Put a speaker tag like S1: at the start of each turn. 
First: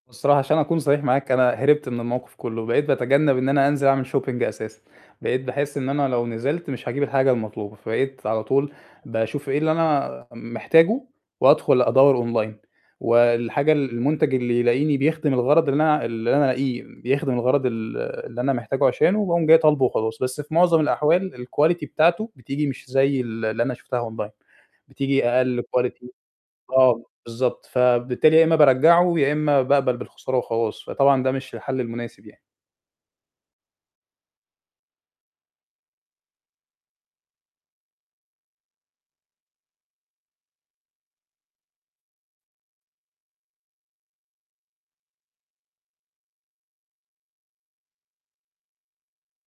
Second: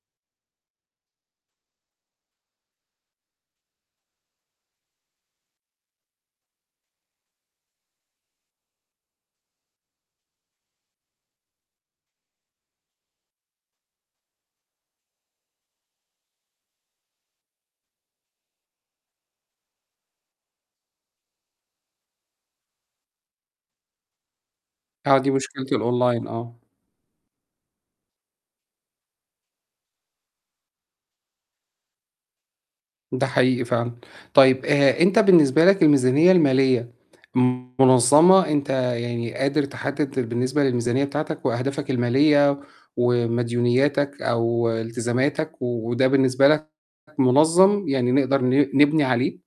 S1: هو الصراحة عشان أكون صريح معاك، أنا هربت من الموقف كُلّه، بقيت باتجنَّب إن أنا أنزِل أعمل shopping أساسًا، بقيت باحس إن أنا لو نزِلت مش هاجيب الحاجة المطلوبة، فبقيت على طول باشوف إيه اللي أنا محتاجُه وادخل أدوَّر online والحاجة ال المنتج اللي يلاقيني بيخدم الغرض اللي أنا اللي أنا ألاقيه بيخدم الغرض ال اللي أنا محتاجُه عشانه باقوم جاي طالبُه وخلاص، بس في مُعظَم الأحوال الquality بتاعته بتيجي مش زي ال اللي أنا شُفتها online،
S2: آه،
S1: بتيجي
S2: دي
S1: أقل
S2: مشكلة
S1: quality
S2: الonline آه.
S1: آه، بالضبط. فبالتالي يا إمّا بارجَّعه، يا إمّا باقبل بالخسارة وخلاص، فطبعًا ده مش الحَلّ المناسب يعني.
S2: ده حقيقي فعلًا، طيب آآ، أنت بالنسبة لك الميزانية المالية مُنظَّمة، أنت يعني قادر تحدِّد بالنسبة للميزانية بتاعتك وأهدافك المالية ومديونياتك أو التزاماتك، وده بالنسبة لك مُنظَّم؟ يعني نقدَر ن نبني عليه؟